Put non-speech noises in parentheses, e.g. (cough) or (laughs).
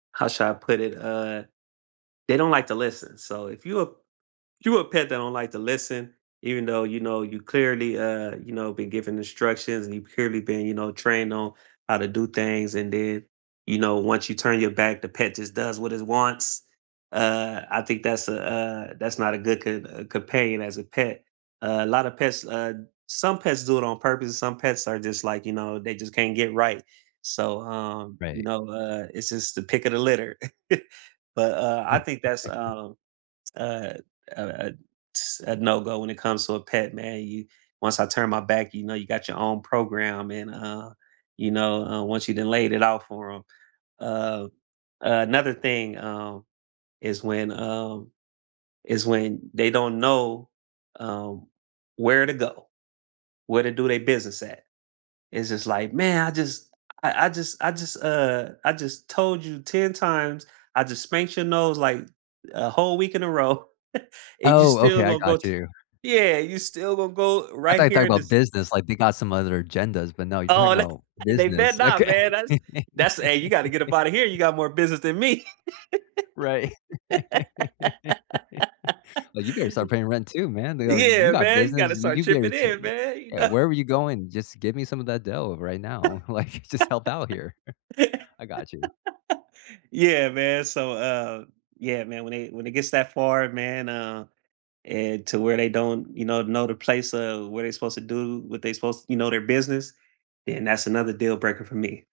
How should I put it? Uh, they don't like to listen. So if you a you a pet that don't like to listen, even though, you know, you clearly, uh, you know, been giving instructions and you've clearly been, you know, trained on how to do things, and then, you know, once you turn your back, the pet just does what it wants? Uh, I think that's a, uh, that's not a good co uh companion as a pet. Uh, lotta pets, uh some pets do it on purpose; some pets are just, like, you know, they just can't get right. So, um, you Right. know, uh, it's just the pick of the litter. (chuckles) But, uh, I Righ think that's, (chuckles) um, uh, uh uh ts a no go when it comes to a pet, man, you once I turn my back, you know, you got your own program and, uh, you know, uh, once you done laid it out for 'em. Uh, uh, another thing, um, is when, um is when they don't know, um, where to go, where to do they business at. It's just like, "Man, I just I I just I just uh, I just told you 10 times. I just spanked your nose like a whole week in a row, (chuckles) and you Oh, still okay. I gone go t got you. Yeah, you still gone go I thought right you talked here in about this" business, like, they got some other agendas, but, no, you're talking Oh, about (unintelligible) and they better business. not, Okay. man. That's (laughs) that's hey, you gotta get up out of here, you got more business than me. Right. (laughs) "Oh, you (laughs) better start paying rent too, man. They all" You Yeah, got man, you business. gotta Y start you better chipping tell. in, (unintelligible) man you Eh, kno wherever you going, just give me some of that dough right now, like, just help out here. (laughs) I gotchu." Yeah, man. So, uh, yeah, man, when it when it gets that far, man, uh, and to where they don't, you know, know the place of where they're supposed to do, what they supposed you know, their business, then that's another deal breaker for me.